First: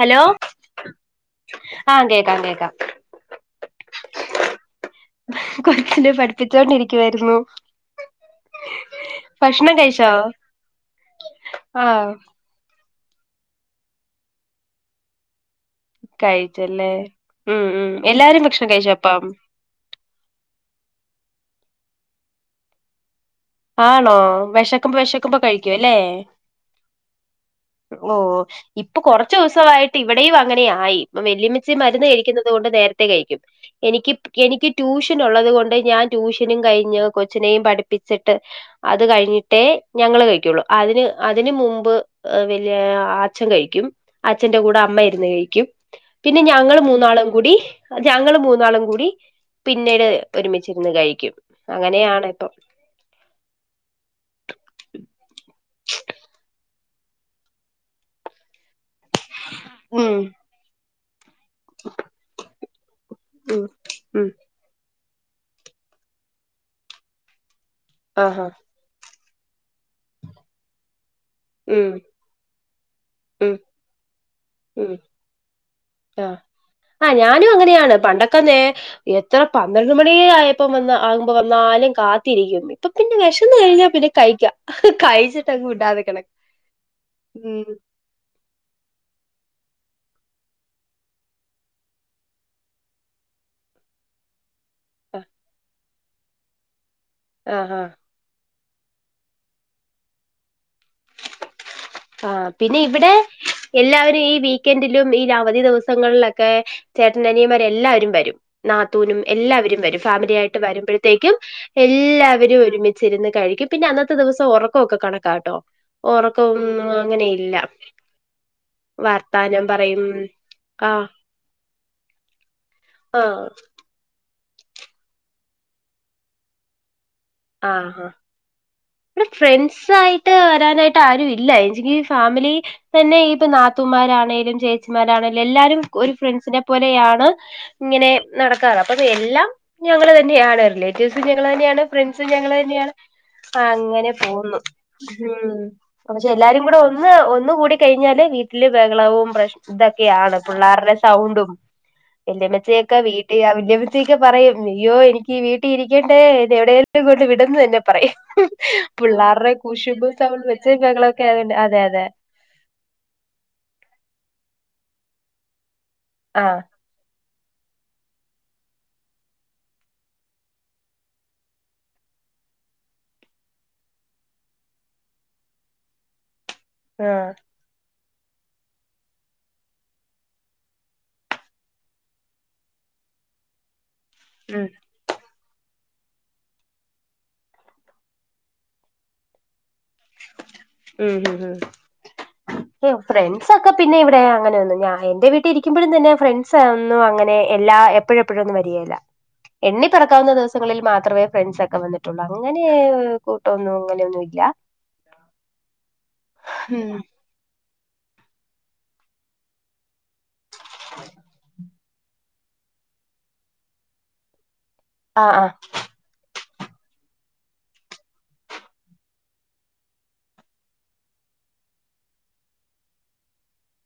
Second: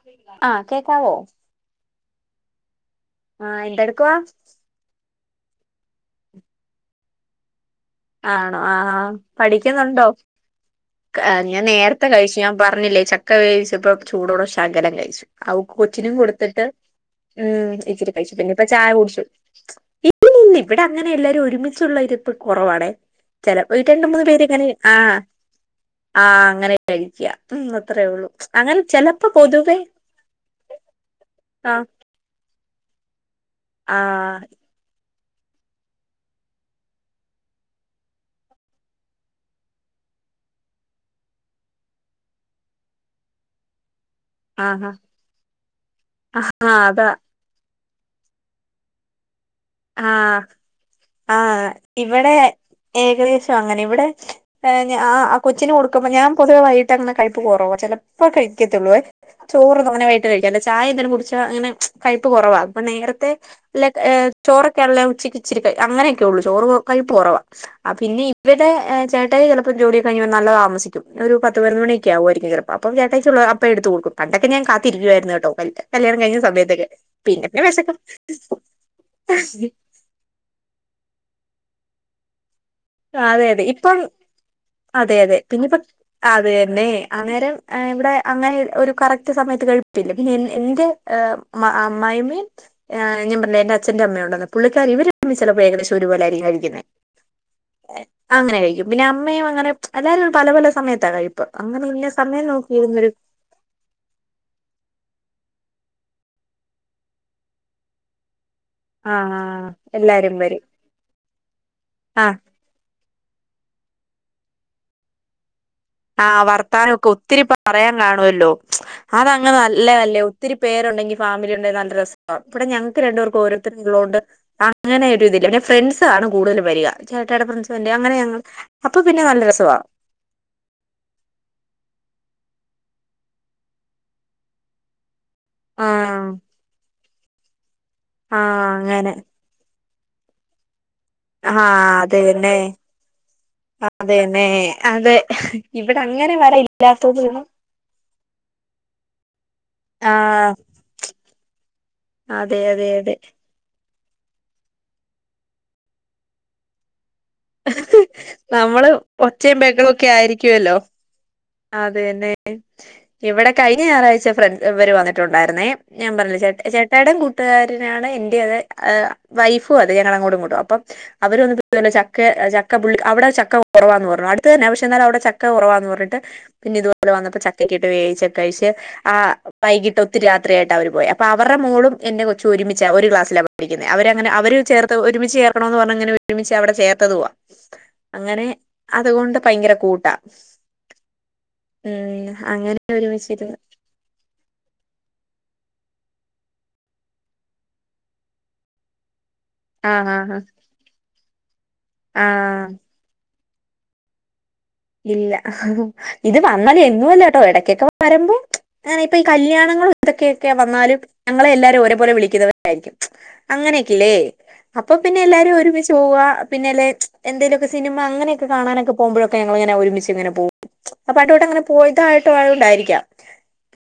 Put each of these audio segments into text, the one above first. Hello? ആഹ് കേക്കാവോ ആഹ് കേക്കാം കേക്കാം ആഹ് എന്തെടുക്കവാ? കൊച്ചിനെ പഠിപ്പിച്ചോണ്ടിരിക്കുവായിരുന്നു. ആണോ? ആഹ് അഹ് ഭക്ഷണം പഠിക്കുന്നുണ്ടോ? കഴിച്ചോ ഞാൻ നേരത്തെ ആഹ് കഴിച്ചു. ഞാൻ പറഞ്ഞില്ലേ ചക്ക വേവിച്ചപ്പ ചൂടോടെ ശകലം കഴിച്ചു. അവ കൊച്ചിനും കൊടുത്തിട്ട് കഴിച്ചല്ലേ ഉം ഇച്ചിരി കഴിച്ചു എല്ലാരും പിന്നെ ഇപ്പ ഭക്ഷണം ചായ കഴിച്ചോ കുടിച്ചു അപ്പം ഇപ്പ നിന്ന് ഇവിടെ അങ്ങനെ എല്ലാരും ഒരുമിച്ചുള്ള ഇരിപ്പ് കൊറവാണെയ് ചെലപ്പോ രണ്ട് ആണോ മൂന്ന് പേര്ങ്ങനെ വെശക്കുമ്പോ ആഹ് വെശക്കുമ്പോ കഴിക്കും അല്ലേ ആഹ് അങ്ങനെ കഴിക്കാ ഓ ഇപ്പൊ കൊറച്ച് പൊതുവേ ദിവസമായിട്ട് ഇവിടെയും അങ്ങനായി ഇപ്പൊ വെല്ല്യമ്മച്ച് ആഹ് മരുന്ന് കഴിക്കുന്ന തോണ്ട് നേരത്തെ കഴിക്കും എനിക്ക് ആഹ് എനിക്ക് ട്യൂഷൻ ഉള്ളത് കൊണ്ട് ഞാൻ ട്യൂഷനും കഴിഞ്ഞ് കൊച്ചിനെയും പഠിപ്പിച്ചിട്ട് അത് കഴിഞ്ഞിട്ടേ ഞങ്ങള് കഴിക്കൊള്ളു അതിന് അതിന് മുമ്പ് വലിയ ആച്ചൻ കഴിക്കും അച്ഛന്റെ കൂടെ ആഹ് അമ്മ ഇരുന്ന് കഴിക്കും പിന്നെ ആഹ് ഞങ്ങൾ അതാ മൂന്നാളും കൂടി ഞങ്ങള് മൂന്നാളും കൂടി പിന്നീട് ആഹ് ഒരുമിച്ചിരുന്ന് കഴിക്കും ആഹ് അങ്ങനെയാണ് ഇവിടെ ഇപ്പം ഏകദേശം അങ്ങനെ ഇവിടെ ഹേ ആ കൊച്ചിന് കൊടുക്കുമ്പോ ഞാൻ പൊതുവെ വൈകട്ട് അങ്ങന കഴപ്പ് കൊറവ ചെലപ്പോ കഴിക്കത്തൊള്ളുവേ ചോറ് തോനെ ഉം വട്ട കഴിക്കല്ല ചായന്തെലും കുടിച്ചാ അങ്ങനെ കൈപ്പ് കൊറവാ അപ്പ നേരത്തെ ഉം ഉം ചോറൊക്കെ ഉള്ളല്ല ഉച്ചക്ക് ഇച്ചിരിക്ക അങ്ങനെയൊക്കെ ഉള്ളൂ ചോറ് കൈ കുറവ പിന്നെ ആഹാ ഇവിടെ ചേട്ട ട്ടായി ചെലപ്പോ ജോലിയൊക്കെ കഴിഞ്ഞ് നല്ലൊ താമസിക്കും ഒരു പത്തേ പതിനൊന്ന് ഉം മണിയായിക്കും ചെലപ്പൊ അപ്പൊ ചേട്ടായിക്ക് ഉം അപ്പൊ എടുത്ത് കൊടുക്കും പണ്ടൊക്കെ ഞാൻ ഉം കാത്തിരിക്കുവായിരുന്നു ട്ടോ കല്യാണം ആ കഴിഞ്ഞ സമയത്തൊക്കെ ആഹ് പിന്നെ ഞാനും പിന്നെ വിശക്ക അങ്ങനെയാണ് പണ്ടൊക്കെ നേ എത്ര പന്ത്രണ്ട് മണി ആയപ്പം വന്ന് ആകുമ്പോ വന്നാലും കാത്തിരിക്കും ഇപ്പൊ പിന്നെ അതെ വിശന്ന് അതെ കഴിഞ്ഞാ ഇപ്പം പിന്നെ കഴിക്കാം അതെ അതെ കഴിച്ചിട്ടങ്ങ് പിന്നെപ്പ വിടാതെ കിടക്കും അത തന്നെ അന്നേരം ഉം ഇവിടെ അങ്ങനെ ഒരു കറക്റ്റ് സമയത്ത് കഴിപ്പില്ല പിന്നെ എന്റെ അമ്മായിമ്മിം ആഹ് ഞാൻ പറഞ്ഞില്ലേ എന്റെ അച്ഛന്റെ അമ്മയണ്ടന്ന് പുള്ളിക്കാരി ഇവര് ചെലപ്പോ ഏകദേശം ഒരു പോലൊയിരിക്കും കഴിക്കുന്നെ അഹ് അഹ് അങ്ങനെ കഴിക്കും പിന്നെ അമ്മയും അങ്ങനെ എല്ലാരും പല പല സമയത്താ കഴിപ്പ് അങ്ങനെ സമയം ആഹ് പിന്നെ നോക്കിയിരുന്നൊരു ഇവിടെ എല്ലാവരും ഈ വീക്കെൻഡിലും ഈ അവധി ദിവസങ്ങളിലൊക്കെ ചേട്ടന അനിയമാരെ എല്ലാവരും വരും നാത്തൂനും ആഹ് എല്ലാവരും വരും ഫാമിലി എല്ലാരും ആായിട്ട് വരും വരുമ്പോഴത്തേക്കും ആഹ് എല്ലാവരും ഒരുമി ചിരുന്ന് കഴിക്കും പിന്നെ അന്നത്തെ ദിവസം ഒറക്കൊക്കെ കണക്കാട്ടോ ഒറക്കവും അതൊക്കെ ഒത്തിരി പറയാൻ കാണുവല്ലോ അഹ് വർത്താനം പറയും അങ്ങനല്ലതല്ലേ ഒത്തിരി ആഹ് പേരുണ്ടെങ്കിൽ ഫാമിലി ഉണ്ടെങ്കിൽ നല്ല രസ ഇപ്ടെ ഞങ്ങക്ക് രണ്ടുപർക്കും ആഹ് ഓരോത്തർ ണ്ട് അങ്ങനൊര് ഇതല പിന്നെ ഫ്രണ്ട്സ് ആണ് കൂടുതൽ വരിക ചേട്ടേയുടെ ഫ്രണ്ട്സ് വ അങ്ങനെ ഞങ്ങൾ അപ്പൊ പിന്നെ ഇമ്മടെ നല്ല രസവാ ഫ്രണ്ട്സയി ട്ട് വരാനായിട്ട് ആരും ഇല്ല എങ്കിലി ഈ ഫാമിലി തന്നെ ഇനിയിപ്പം നാത്തുൻമാരാണെലും ചേ ച്ചിമാരാണെ എല്ലാരും ഒരു ആഹ് ഫ്രണ്ട്സിനെ പോലെയാണ് ഇങ്ങനെ ആഹ് നടക്കാറ് അപ്പൊ അങ്ങനെ എല്ലാം ഞങ്ങള് തന്നെയാണ് റിലേറ്റീവ്സും ഞങ്ങൾ ആഹ് തന്നെയാണ് ഫ്രണ്ട്സും ഞങ്ങൾ അതന്നെ തന്നെയാണ് അങ്ങനെ അതന്നെ പോകുന്നു അതെ ഉം ഇവിടെ പക്ഷെ അങ്ങനെ വര എല്ലാരും കൂടെ ഒന്ന് ഇല്ലാത്തത് ഒന്നുകൂടി കഴിഞ്ഞാല് വീട്ടിൽ ബഹളവും പ്രശ്ണവു ഇതൊക്കെയാണ് ആഹ് പിള്ളേരുടെ സൗണ്ടും അതെ അതെ വെല്ലിയമ്മച്ചിയൊക്കെ അതെ വീട്ടിൽ അവല് ഒക്കെ പറയും അയ്യോ എനിക്ക് വീട്ടിൽ ഇരിക്കേണ്ടേ എവിടെലും കൊണ്ട് വിടന്ന് തന്നെ പറയും നമ്മള് പിള്ളേരുടെ ഒച്ചയും കുശുബ് ബഹളൊക്കെ [unintelligible] വെച്ച് ആയിരിക്കുവല്ലോ ഞങ്ങളൊക്കെ അതന്നെ ഇവിടെ കഴിഞ്ഞ ഞായറാഴ്ച ഫ്രണ്ട് ഇവര് വന്നിട്ടുണ്ടായിരുന്നേ ഞാൻ പറഞ്ഞില്ല ചേട്ട ആഹ് ൻ ചേട്ട ചേട്ടൻ കൂട്ടുകാരനാണ് എൻ്റെ അത് വൈഫും അത് ഞങ്ങള അങ്ങോട്ടും ഇങ്ങോട്ടും അപ്പം അവരൊന്നി ചക്ക ചക്കുപള്ളി അവിടെ ചക്ക കുറവാന്ന് പറഞ്ഞു അടുത്ത തന്നെ പക്ഷേ എന്നാലും അവിടെ ചക്ക കുറവാന്ന് പറഞ്ഞിട്ട് പിന്നെ ഇതുപോലെ ആഹ് വന്നപ്പോ ചക്ക ഒക്കെ ഇട്ട് വേവിച്ച് കഴിച്ച് ആ വൈകിട്ട് ഒത്തിരി രാത്രിയായിട്ട് അവര് പോയി അപ്പൊ അവരുടെ മോളും എന്റെ കൊച്ചും ഒരുമിച്ച ഒരു ക്ലാസിൽ അവരങ്ങനെ അവര് ഉം ചേർത്ത് ഒരുമിച്ച് ചേർക്കണന്ന് പറഞ്ഞങ്ങനെ ഒരുമിച്ച് അവടെ ചേർത്തതുവാ അങ്ങനെ അതുകൊണ്ട് ഭയങ്കര കൂട്ടാ ഉം ഉം ഉം അങ്ങനെ ഉം ഒരുമിച്ചിരു ഫ്രണ്ട്സ് ഒക്കെ പിന്നെ ഇവിടെ അങ്ങനെന്നും ഞാൻ എൻ്റെ വീട്ടിലിരിക്കുമ്പോഴും തന്നെ ഫ്രണ്ട്സ് ഒന്നും അങ്ങനെ എല്ലാ എപ്പോഴെപ്പോഴൊന്നും വരികയില്ല എണ്ണി ആഹ് പെറുക്കാവുന്ന ആഹ് ദിവസങ്ങളിൽ മാത്രമേ ഫ്രണ്ട്സ ഒക്കെ വന്നിട്ടുള്ളൂ അങ്ങനെ ആഹ് കൂട്ടന്നും അങ്ങനെന്നും ഇല്ല ഇല്ല ഇത് വന്നാലേ എന്നുമില്ല ട്ടോ ഇടക്കൊക്കെ വരുമ്പോ അങ്ങനെ ഇപ്പ ഈ കല്യാണങ്ങളും അതൊക്കെയൊക്കെ വന്നാലും ഞങ്ങളെ എല്ലാരും ഒരേപോലെ വിളിക്കുന്നവരായിരിക്കും അങ്ങനെയൊക്കല്ലേ അപ്പൊ പിന്നെ ആഹ് ആഹ് എല്ലാരും ഒരുമിച്ച് പോവാ പിനെല്ലേ എന്തേലുക്കെ സിനിമ അങ്ങനൊക്കെ കാണാനൊക്കെ പോകുമ്പോഴ ഞങ്ങളിങ്ങനെ ഒരുമിച്ച് ഇങ്ങനെ പോവും അപ്പൊ അട്ടോട്ട്ങ്ങനെ പോയതായിട്ട് ആഴ ഉണ്ടായിരിക്കാം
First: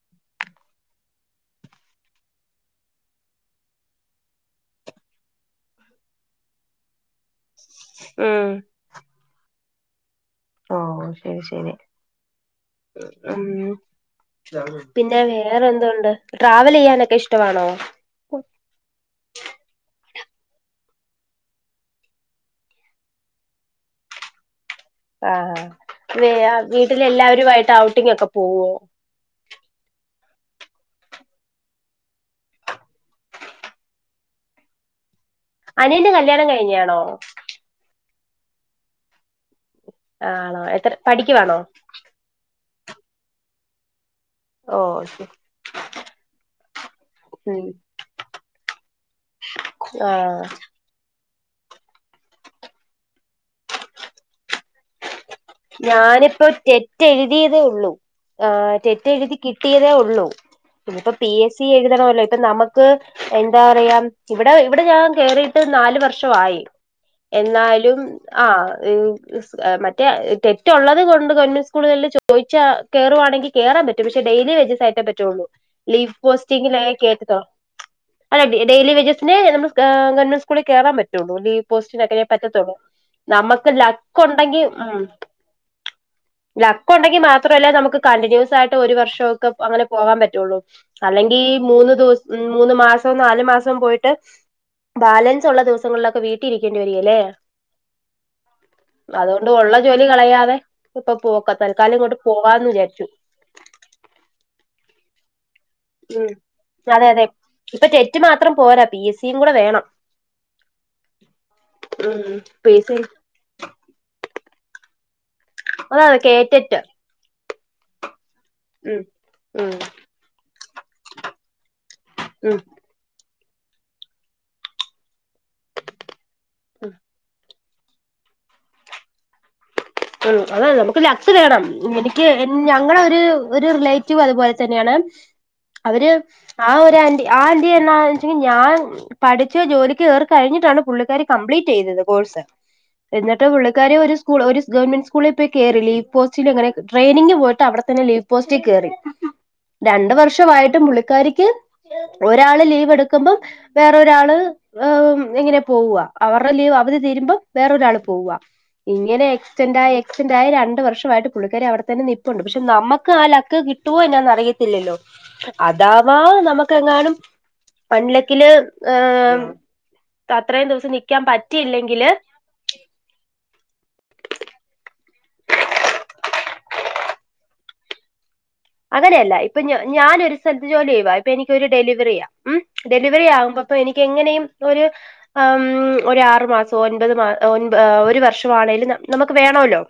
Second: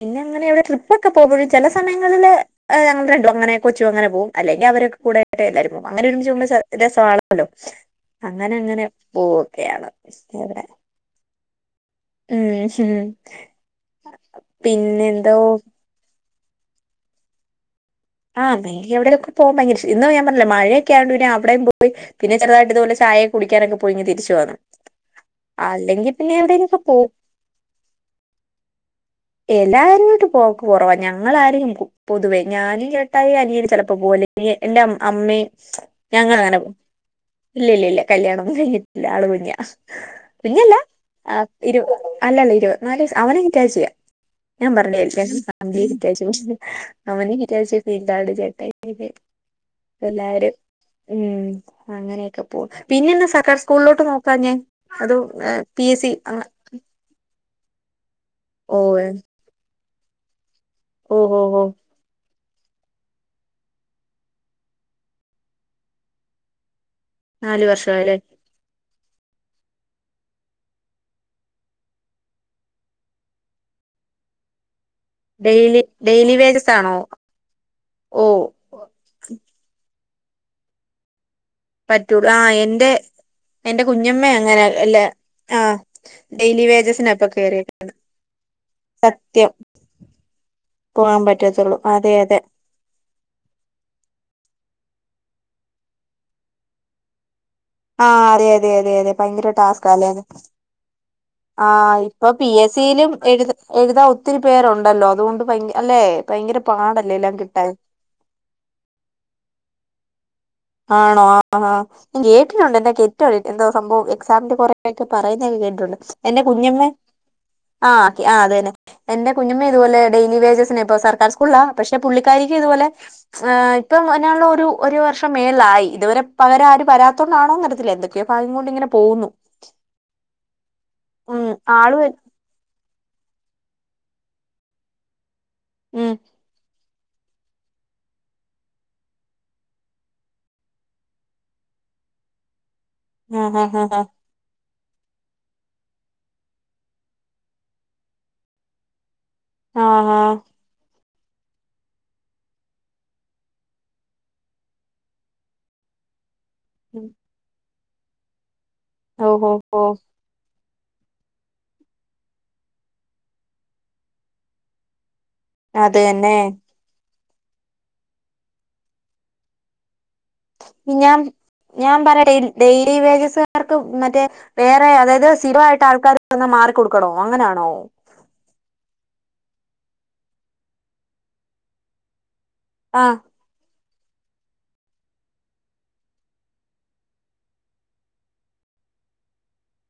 പിന്നെ അങ്ങനെ ഇവിടെ ട്രിപ്പ് ഒക്കെ പോകും ചില സമയങ്ങളില് അഹ് ഞങ്ങൾ രണ്ടും അങ്ങനെ കൊച്ചും അങ്ങനെ പോവും അല്ലെങ്കി അവരൊക്കകൂടെ എ എല്ലാരും പോവും. അങ്ങനെ ഒരുമിച്ച് ചുമ്മാ രസമാണല്ലോ ഉം അങ്ങനെ അങ്ങനെ പോവൊക്കെയാണ്. ഓ ശരി ശരി. ഉം ഹും ഉം പിന്നെ പിന്നെന്തോ വേറെ എന്തുണ്ട്. ട്രാവലെയ്യാനൊക്കെ ഇഷ്ടമാണോ? ആഹ് [unintelligible] എവിടെലൊക്കെ പോവാൻ ഭയങ്കര ഇഷ്ടാ ഇന്ന് ഞാൻ പറഞ്ഞില്ലേ മഴയൊക്കെ ആയത് കൊണ്ട് അവിടെയും പോയി പിന്നെ ചെറുതായിട്ട് ഇതുപോലെ ചായ ഒക്കെ കുടിക്കാനൊക്കെ പോയി തിരിച്ചുവന്നു. അഹ് ആഹ് വേ വീട്ടില് പോവും എല്ലാവരുവായിട്ട് ഔട്ടിങ് ഒക്കെ പോവോ എല്ലാരും ആയിട്ട് പോക്ക് കൊറവാ ഞങ്ങളാരും പൊതുവേ ഞാനും ചേ ചേട്ടായി അനിയന് ചിലപ്പോ പോ വല് എന്റെ അമ്മയും അനിയന്റെ കല്യാണം കഴിഞ്ഞാണോ ഇല്യ ഇല്യ ഇല്യ കല്യാണ ഒന്നും കഴിഞ്ഞിട്ടില്ല ആള് കുഞ്ഞ ആണോ കുഞ്ഞല്ല എത്ര ആ പഠിക്കുവാണോ ഇരു അല്ലല്ല ഇരുപത്തിനാല് വയസ് അവന് [unintelligible] ഞാൻ ഓ പറഞ്ഞ് ഉം [inaudible] [inaudible] [unintelligible] ചേട്ട [inaudible] ആഹ് എല്ലാരും. ഉം അങ്ങനെയൊക്കെ പോകുന്നു പിന്നെ എന്താ സർക്കാർ സ്കൂളിലോട്ട് നോക്കാണെ അതോ ഞാനിപ്പം തെ തെറ്റെഴുതിയതേ ഒള്ളൂ ആഹ് ഓ തെറ്റെഴുതി കിട്ടിയതേ ഒള്ളൂ ഇനയിപ്പോ ഓ പി ഓ എസ് ഓ സി എഴു [unintelligible] നമുക്ക് എന്താ പറയാ ഇവിടെ ഇവിടെ ഞാൻ കേറിയിട്ട് നാലു വർഷമായി. നാല് എന്നാലും വർഷായല്ലേ ആഹ് ഹ് ഹ്സ് മറ്റേ തെറ്റുള്ളള്ളത് കൊണ്ട് ഗവൺമെന്റ് സ്കൂളുകളിൽ ചോദിച്ചാ കേറുവാ ണെങ്കിൽ കേറാൻ പറ്റും പക്ഷെ ഡെയിലി വെജസ് ആയിട്ടേ പറ്റു റ്റൊള്ളൂ ഡെയിലി ലീവ് ഡെയിലി വേജസ് ആണോ പോസ്റ്റിങ്ങിലായ് കേട്ടതൊ ഓ അ ഡെയിലി വേജസിണ് നമു ഗവൺെന്റ്കൂളിൽ കേറാൻ പറ്റൊള്ളൂ. പോസ്റ്റിനക്കയെ പറ്റുള്ളൂ ആ പറ്റത്തുള്ളൂ എന്റെ നമുക്ക് ലക്ക് ഉണ്ടെങ്കിൽ ഉം. ആഹ്. ലക്ക് ഉണ്ടെങ്കി മാത്രമല്ല നമുക്ക് കണ്ടിന്യൂസ് ആയിട്ട് ഒരു വർഷമൊക്കെ സത്യം അങ്ങനെ പോകാൻ പറ്റുള്ളൂ. പോകാൻ അല്ലെങ്കീ പറ്റത്തുള്ളൂ മൂന്നു അതെ അതെ ദിവസും. മൂന്ന് മാസവും നാല് മാസവും പോയിട്ട് ബാലൻസ് ഉള്ള ദിവസങ്ങളിലൊക്കെ വീട്ടിൽ ഇരിക്കേണ്ടി വരികേല്ലേ. ആഹ് അതെ അതെ അതെ അതെ അതുകൊണ്ട് ഭയങ്കര ഉള്ള ടാസ്കാ. ജോലി നിക്കലാണ് കളയാതെ ഇപ്പൊ പോക്ക തൽക്കാലം ആഹ് ഇങ്ങോട്ട് ഇപ്പൊ പി പോവാന്ന് എസ് സി വിചാരിച്ചു ലും എഴുതി. എഴുതാ ഒത്തിരി പേരുണ്ടല്ലോ അതുകൊണ്ട് ഭയ അല്ലെ ഭയങ്കര പാടല്ലേ എല്ലാം കിട്ടാൻ. റ്റ് മാത്രം പോരാ പി എസ് സിംകൂടെ വേണം. ആണോ ആഹാ പി കേട്ടിട്ടുണ്ട് എസ് സി എന്താെറ്റവും എന്താ സംഭവം എക്സാമിന്റെ കൊറെക്കെ പറയുന്നത് കേട്ട ട്ടോണ്ട് അതാണ് എന്റെ കേറ്ററ്റ് കുഞ്ഞമ്മേ ആഹ് ആഹ് അതെന്നെ. ഉം എന്റെ കുഞ്ഞമ്മേ ഉം ഇതുപോലെ ഡെയിലി വേജസിനെ ഇപ്പ സർക്കാർ സ്കൂളില പക്ഷെ പുള്ളിക്കാരിക്കും ഉം ഇതുപോലെ ഇപ്പം അതിനുള്ളൊരു ഒരു വർഷംമേൾളായി ഇതുവരെ പകരം ആരും വരാത്തോണ്ടാണോ ന്നരിയത്തില്ല വരാത്തോണ്ടാണോന്നറിയത്തില്ല എന്തൊ. ക്കെ പ്പ അഹ് കൊണ്ടിങ്ങനെ പോകുന്നു. ഉം അതാണ് നമുക്ക് ലക് ഉം വേണം ആള് വരും. എനിക്ക്. ഉം ഞങ്ങള ഒരു ഒരു റിലേറ്റീവ് അതുപോലെ തന്നെയാണ് അവര് ഉം ആ ഒരു ആൻറി ആഹ് ആന്റി എന്നാണ്വേച്ച് ഞാൻ. പഠിച്ചു ജോലിക്ക് കേറി കഴിഞ്ഞിട്ടാണ് പുള്ളിക്കാരി കംപ്ലീറ്റ് ചെയ്തത് കോഴ്സ്. എന്നിട്ട് ആഹ് ആഹ് പുള്ളിക്കാരി ആഹ് ഒരു സ്കൂൾ ഒരുസ് ഗവൺമെന്റ് സ്കൂളി പോയി കേറി ലീവ് പോസ്റ്റിൽ എങ്ങനെ ട്രെയിനിങ് പോയിട്ട് അവിടെന്ന ലീവ് പോസ്റ്റിൽ കേറി. ആഹ് രണ്ടു ആഹ് വർഷവായിട്ടും പുള്ളിക്കാരിക്ക് ഒരാള് ലീവ് എടുക്കുമ്പം. വേറൊരാള് ഇങ്ങനെ പോവുക അവറു ടേ ലീവ്. അവധി തരുമ്പ വേറൊരാൾ പോവുക ഇങ്ങനെ ഓഹ് ഓഹ് എക്സ്റ്റന്റായി ഓഹ് സ്‌റ്റെന്റ്യ രണ്ട് വർഷമായിട്ട് പുള്ളിക്കാർ അവിടെത്തന്നെ നിപ്പുണ്ട് പക്ഷെ നമ്മക്ക് ആ ലക്ക് കിട്ടോ എന്നാന്ന് അറിയത്തില്ലോ. അത് അതാവാ തന്നെ നമുക്കെങ്ങാനും പണ്ടിലക്കില് ഏഹ് അത്രയും ദിവസം ഞാൻ നിക്കാൻ ഞാൻ പറ്റിയില്ലെങ്കില് പറയട്ടെ ഡെയിലി വേജസുകാർക്ക് മറ്റേ വേറെ അതായത് സ്ഥിരമായിട്ട് ആൾക്കാർ വന്ന് മാറി കൊടുക്കണോ അങ്ങനെയാണോ അങ്ങനെയല്ല ഇപ്പൊ ഞാനൊരു സ്ഥലത്ത് ജോലി ചെയ്യവാ ഇപ്പൊ എനിക്കൊരു ഡെലിവെറിയാ മം ആഹ് ഡെലിവറി ആവുമ്പോ അപ്പൊ എനിക്ക് എങ്ങനെയും ഒരു ആം ഒരു ആറു മാസൊ ഒൻപത് മാ ഒ ഒരു വർഷമാണെലും നമുക്ക് വേണല്ലോ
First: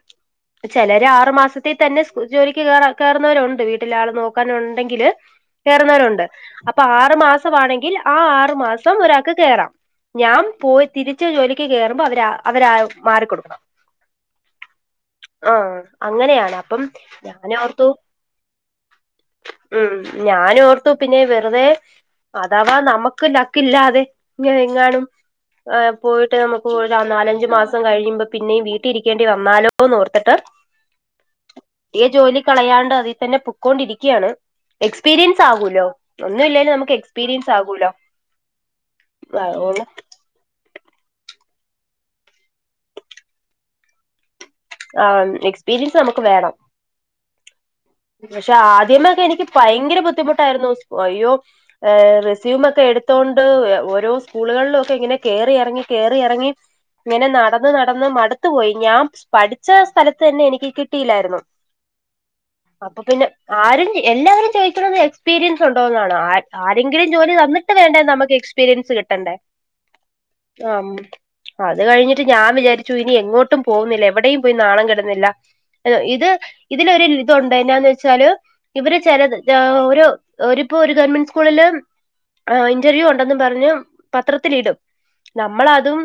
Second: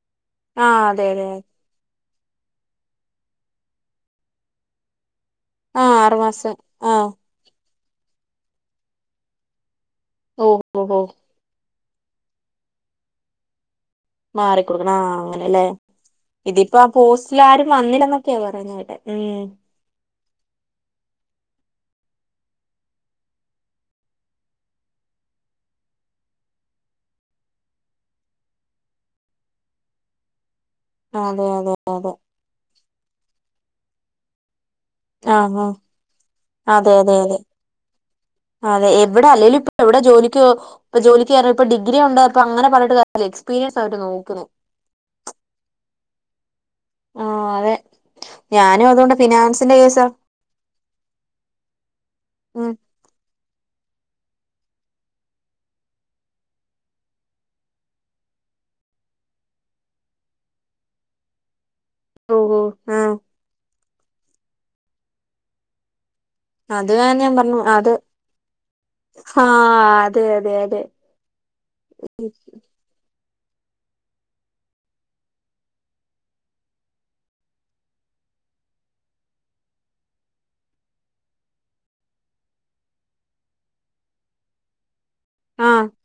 ആഹ് ചിലര് അതെ അതെ ആറു മാസത്തി തന്നെ ജോലിക്ക് കയറുന്നവരുണ്ട് വീട്ടില ആൾ നോക്കാനുണ്ടെങ്കിൽ ആഹ് ആറു കയറുന്നാനുണ്ട് മാസം അപ്പൊ ആഹ് ആറ് മാസംമാണെങ്കിൽ ആഹ് ആറു മാസം ഒരാൾക്ക് കേറാം ഞാൻ ഓഹ് പോയി ഓഹോ തിരിച് ജോലി ക്ക് കേയറുമ്പോ അവരാ അവര് മാറികൊടുക്കണം മാറിക്കൊടുക്കണം ആ അങ്ങനെയല്ലേ അങ്ങനെയാണ് ഇതിപ്പോ അപ്പം അ പോസ്റ്റില ആരും ഞാനോർത്തു വന്നില്ല ക്ക പറയ്ന്ന കേട്ടെ മം ഉം ഞാനോഓർത്തു പിന്നെ വെറുതെ അതാവാ നമുക്ക് ലക്ക് ഇല്ലാതെ ഇനി എങ്ങാനും ആഹ് പോയിട്ട് നമുക്ക് നാലഞ്ചു മാസം കഴിയുമ്പോ പിന്നെയും വീട്ടില് ഇരിക്കേണ്ടി വന്നാലോന്ന് ഓർത്തിട്ട് അതെ അതെ കിട്ടിയ അതെ ജോലി കളയാണ്ട് അതിൽ തന്നെ പൊക്കൊണ്ടിരിക്കയാണ് എക്സ്പീരിയൻസ് ആഹ് ആഹ് ആകൂല്ലോ ഒന്നും ഇല്ലേലും അതെ നമുക്ക് അതെ അതെ എക്സ്പീരിയൻസ് ആകുല്ലോ അതെ എവിടെ അല്ലേലും ഇപ്പ എവിടെ ജോലിക്ക് ഇപ്പ ജോലിക്ക്യറ ഇപ്പ ഡിഗ്രി ഉണ്ട് അങ്ങെനെ പറഞ്ഞട്ട് കാര് [unintelligible] എക്പീരിയൻസ് അവര് നോക്കുന്നേ ആഹ് എക്സ്പീരിയൻസ് നമുക്ക് വേണം ആഹ് അതെ പക്ഷെ ഞാനും അതുകൊണ്ട് ആദ്യമൊക്കെ എനിക്ക് ഫിനാൻസിന്റെ ഭയങ്കര കേസാ ബുദ്ധിമുട്ടായിരുന്നു അയ്യോ ഏഹ് ഉം റിസ്യൂമ ഒക്കെ എടുത്തോണ്ട് ഓരോ സ്കൂളുകളിലും ഒക്കെ ഇങ്ങനെ കേറി ഇറങ്ങി കേറി ഇറങ്ങി ഇങ്ങനെ നടന്ന് നടന്ന് മടുത്തു പോയി ഞാൻ പഠിച്ച സ്ഥലത്ത് തന്നെ എനിക്ക് കിട്ടിയില്ലായിരുന്നു ഓഹ് ഓഹ് അപ്പ പിന്നെ ആരും എല്ലാവരും ചോദിക്കണന്ന് എക്സ്പീരിയൻസ് ഉണ്ടോന്നാണ് ആര് അത് ആരെങ്കിലും ഞാൻ ഞാൻ ജോലി പറഞ്ഞു തന്നിട്ട് അത് വേണ്ടന്ന് നമുക്ക് എക്സ്പീരിയൻസ് കിട്ടണ്ടേ ആ അതെ അതെ അതെ ആഹ് അത് കഴിഞ്ഞിട്ട് ഞാൻ വിചാരിച്ചു ഇനി എങ്ങോട്ടും പോകുന്നില്ല എവിടെയും പോയി നാണംകിടുന്നില്ല ഇത് ഇതിലൊരു ഇതുണ്ട് എന്താന്ന് വെച്ചാല് ഇവര് ചിലത് ഒരുരിപ്പോ ഒരു ഗവൺമെന്റ് സ്കൂളില് ആഹ് ഇന്റർവ്യൂ ഉണ്ടെന്ന് പറഞ്ഞ് പത്രത്തി ഇടും ആ നമ്മളതും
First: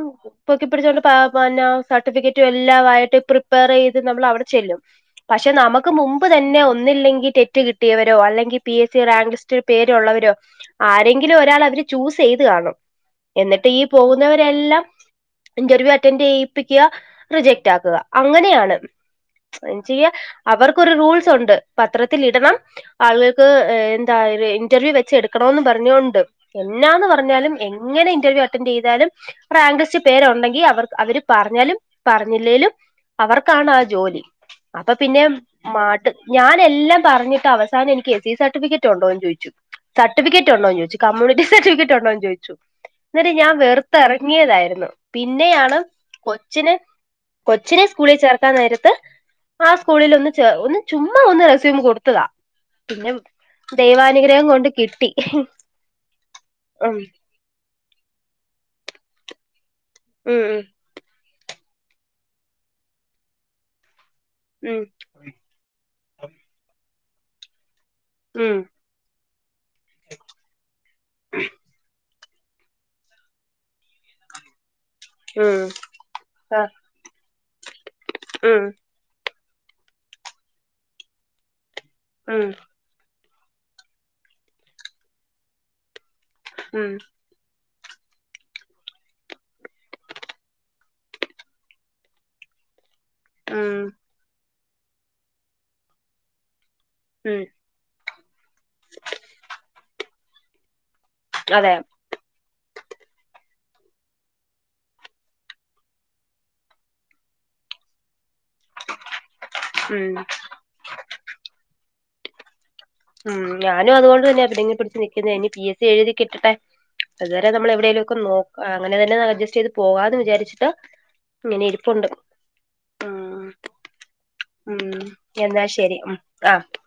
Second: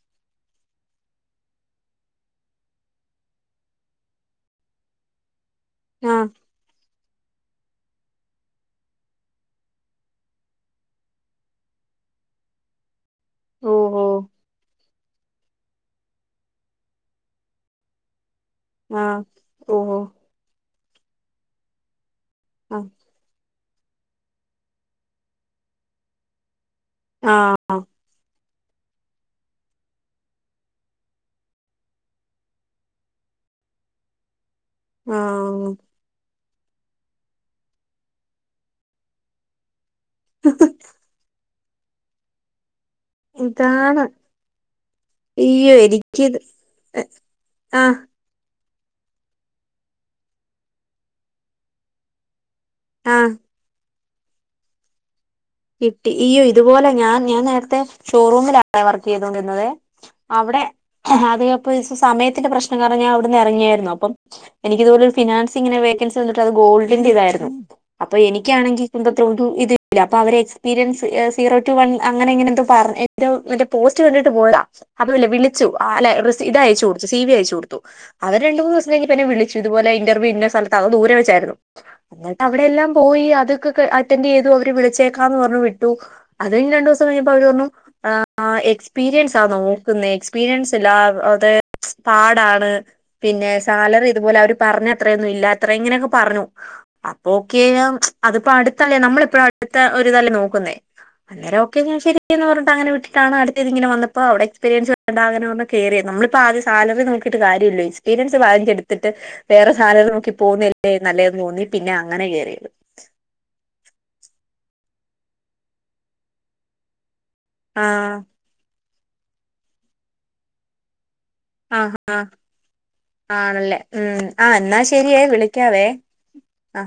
പൊക്കി പിടിച്ചോണ്ട് പിന്ന സർട്ടിഫിക്കറ്റും എല്ലാം ആയിട്ട് പ്രിപിയർ ചെയത് നമ്മെൾ അവിടെ ചെല്ലും പക്ഷെ നമുക്ക് ആ മുമ്പ് തന്നെ ഒന്നല്ലെങ്കി കിട്ടിയവരോ അല്ലെങ്കിൽ പി എസ് സി റാക് ലിസ്റ്റിൽ പേരുള്ളവരോ ആരെങ്കിലും ഒരാൾ അവര് ചൂസ് ചെയ്ത് കാണും എന്നിട്ട് ഈ ഓഹോ പോകുന്നവരെല്ലാം ഇന്റർവ്യൂ അറ്റൻഡ് ചെയ്യിപ്പിക്കുക റിജക്ട് ആക്കുക അങ്ങനെയാണ് ആ [unintelligible] ഓഹോ ചെയ്യ അവർക്കൊരു റൂൾസ് ഉണ്ട് പത്രത്തിൽ ഇടണം ആ ആളുകൾക്ക് എന്താ ഇന്റർവ്യൂ വെച്ച് എടുക്കണന്ന് പറഞ്ഞൊണ്ട് എന്നാന്ന് ആ പറഞ്ഞാലും എങ്ങനെ ഇന്റർവ്യൂ അറ്റന്റ് ചെയ്താലും റാങ്ക് ലിസ്റ്റ് പേരുണ്ടെങ്കിൽ അവർ അവര് പറഞ്ഞാലും പറഞ്ഞില്ലേലും അവർക്കാണ് ആ ജോലി അപ്പൊ ആ പിന്നെ മ ഞാന എല്ലാം പറഞ്ഞിട്ട് അവസാനം എനിക്ക് എസ് സി സർട്ടിഫിക്കറ്റ് ഉണ്ടോ എന്ന് ചോദിച്ചു സർട്ടിഫിക്കറ്റ് ഉണ്ടോന്ന് ചോദിച്ചു കമ്മ്യൂണിറ്റി സർട്ടിഫിക്കറ്റ് ഉണ്ടോന്ന് ചോദിച്ചു അന്നേരം ഞാൻ ഇതാണ് വെറുത്തിറങ്ങിയതായിരുന്നു അയ്യോ പിന്നെയാണ് എനിക്കിത് കൊച്ചിന് കൊച്‌നെ ആ സ്കൂളിൽ ചേർക്കാൻ നേരത്ത് ആ സ്കൂളിൽ ഒന്ന് ച ഒന്ന് ചുമ്മാ ഒന്ന് റെസ്യൂം കൊടുത്തതാ പിന്നെ ആ ദൈവാനുഗ്രഹം കൊണ്ട് കിട്ടി കിട്ടി ഇയ്യോ ഇതുപോലെ ഉം ഞാൻ ഞാൻ നേരത്തെ ഷോറൂമിലാണെ വർക്ക് ചെയ്തൊണ്ടിരുന്നതേ ഉം അവിടെ അത്പ്പോ സമയത്തിന്റെ പ്രശ്നം കാരണം ഞാൻ അവിടുന്ന് ഇറങ്ങിയായിരുന്നു അപ്പം ഉം എനിക്ക്തുപോലെ ഒരു ഫിനാൻസിങ്ങനെ വേക്കൻസി വന്നിട്ട് അത് ഗോൾഡിന്റെ ഇതായിരുന്നു അപ്പൊ ഉം എനിക്കാണെങ്കി. [unintelligible] ഇത്‌. അപ്പൊ അവര് എക്സ്പീരിയൻസ് സീറോ ടു വൺ അങ്ങനെ എങ്ങനെ എന്തോ പറഞ് മറ്റ പോസ്റ്റ് കണ്ടിട്ട് പോയതാ അതല്ല വിളിച്ചു ഉം അല്ല ഇത് ആഹ് അയച്ച കൊടുത്തു സി വി അയച്ചു കൊടുത്തു അവര് രണ്ട് ഉം മൂന്ന് ദിവസ എന്നെ വിളിച്ചു ഇതുപൊലെ ഇന്റർവ്യൂ ഇന്ന സ്ഥലത്ത് അത് ദൂരെ വെച്ചായിരുന്നു എന്നിട്ട് ഉം അവിടെ എല്ലാം പോയി അത്.. അറ്റൻഡ് ചെയ്തു അവര് വിളിച്ചേക്കാന്ന് പറഞ്ഞു വിട്ടു അത്കൈഞ് രണ്ടു ഉം ദിവസം കഴിഞാ പ്പോ.. അവര് പറഞ്ഞു ആഹ് എക്സ്പീരിയൻസാ നോക്കുന്ന എക്സ്പീരിയൻസ് അല്ലാതെ പാടാണ്. പിന്നെ ഉം സാലറി ഇതുപോലെ അവര് പറഞ്ഞ അത്രയൊന്നും ഇല്ല അത്ര ഇങ്ങനെയൊക്കെ പറഞ്ഞു അപ്പൊ ഉം ഒക്കെ അതിപ്പോ അടുത്തല്ലേ നമ്മളിപ്പഴ അടുത്ത ഒരുതല്ലെ നോക്കുന്നേ അന്നേരം അതെ ഓക്കെ ഞാൻ ശരി എന്ന് പറഞ്ഞട്ട് അങ്ങനെ വിട്ടിട്ടാണ് അടുത്തത് ഇങ്ങനെ വന്നപ്പോ അവിടെ എക്സ്പീരിൻസ് ഉണ്ട പറഞ്ഞ കെറിയിരുന്നു നമ്മളിപ്പോ ആദ്യ സാലറി നോ ന്ന്ട്ട് കാര്യല്ല്യ എക്പീരിയൻസ് ഭാരി എടുത്തിട്ട് വേറെ സാലറി ഉം നോക്കി പോകുന്നല്ലേ നല്ലതെന്ന് തോന്നി പിന്നെ അങ്ങനെ ക്കെറിയത്.. ഉം ഞാനും അതുകൊണ്ട് തന്നെ എവിടെനെ പിടിച്ച് നിക്കുന്ന ഇനി പി എസ് സി എഴുതി കിട്ടട്ടെ. അതുവരെ നമ്മൾ എവിടെേങ്കിലും ഒക്കെ ആഹ് നോക്ക അങ്ങനെ തന്നെ അഡ്ജസ്റ്റ് ചെയ്ത് പോകാ ന്ന് വിചാരി ച്ചിട്ട്. ഇങ്ങനെ ആഹ് ഇരിപ്പുണ്ട്.. ആണല്ലേ ഉം ഉം ആഹ് എന്നാ ശരിയേ വിളിക്കാവേ.. ആഹ്. ആ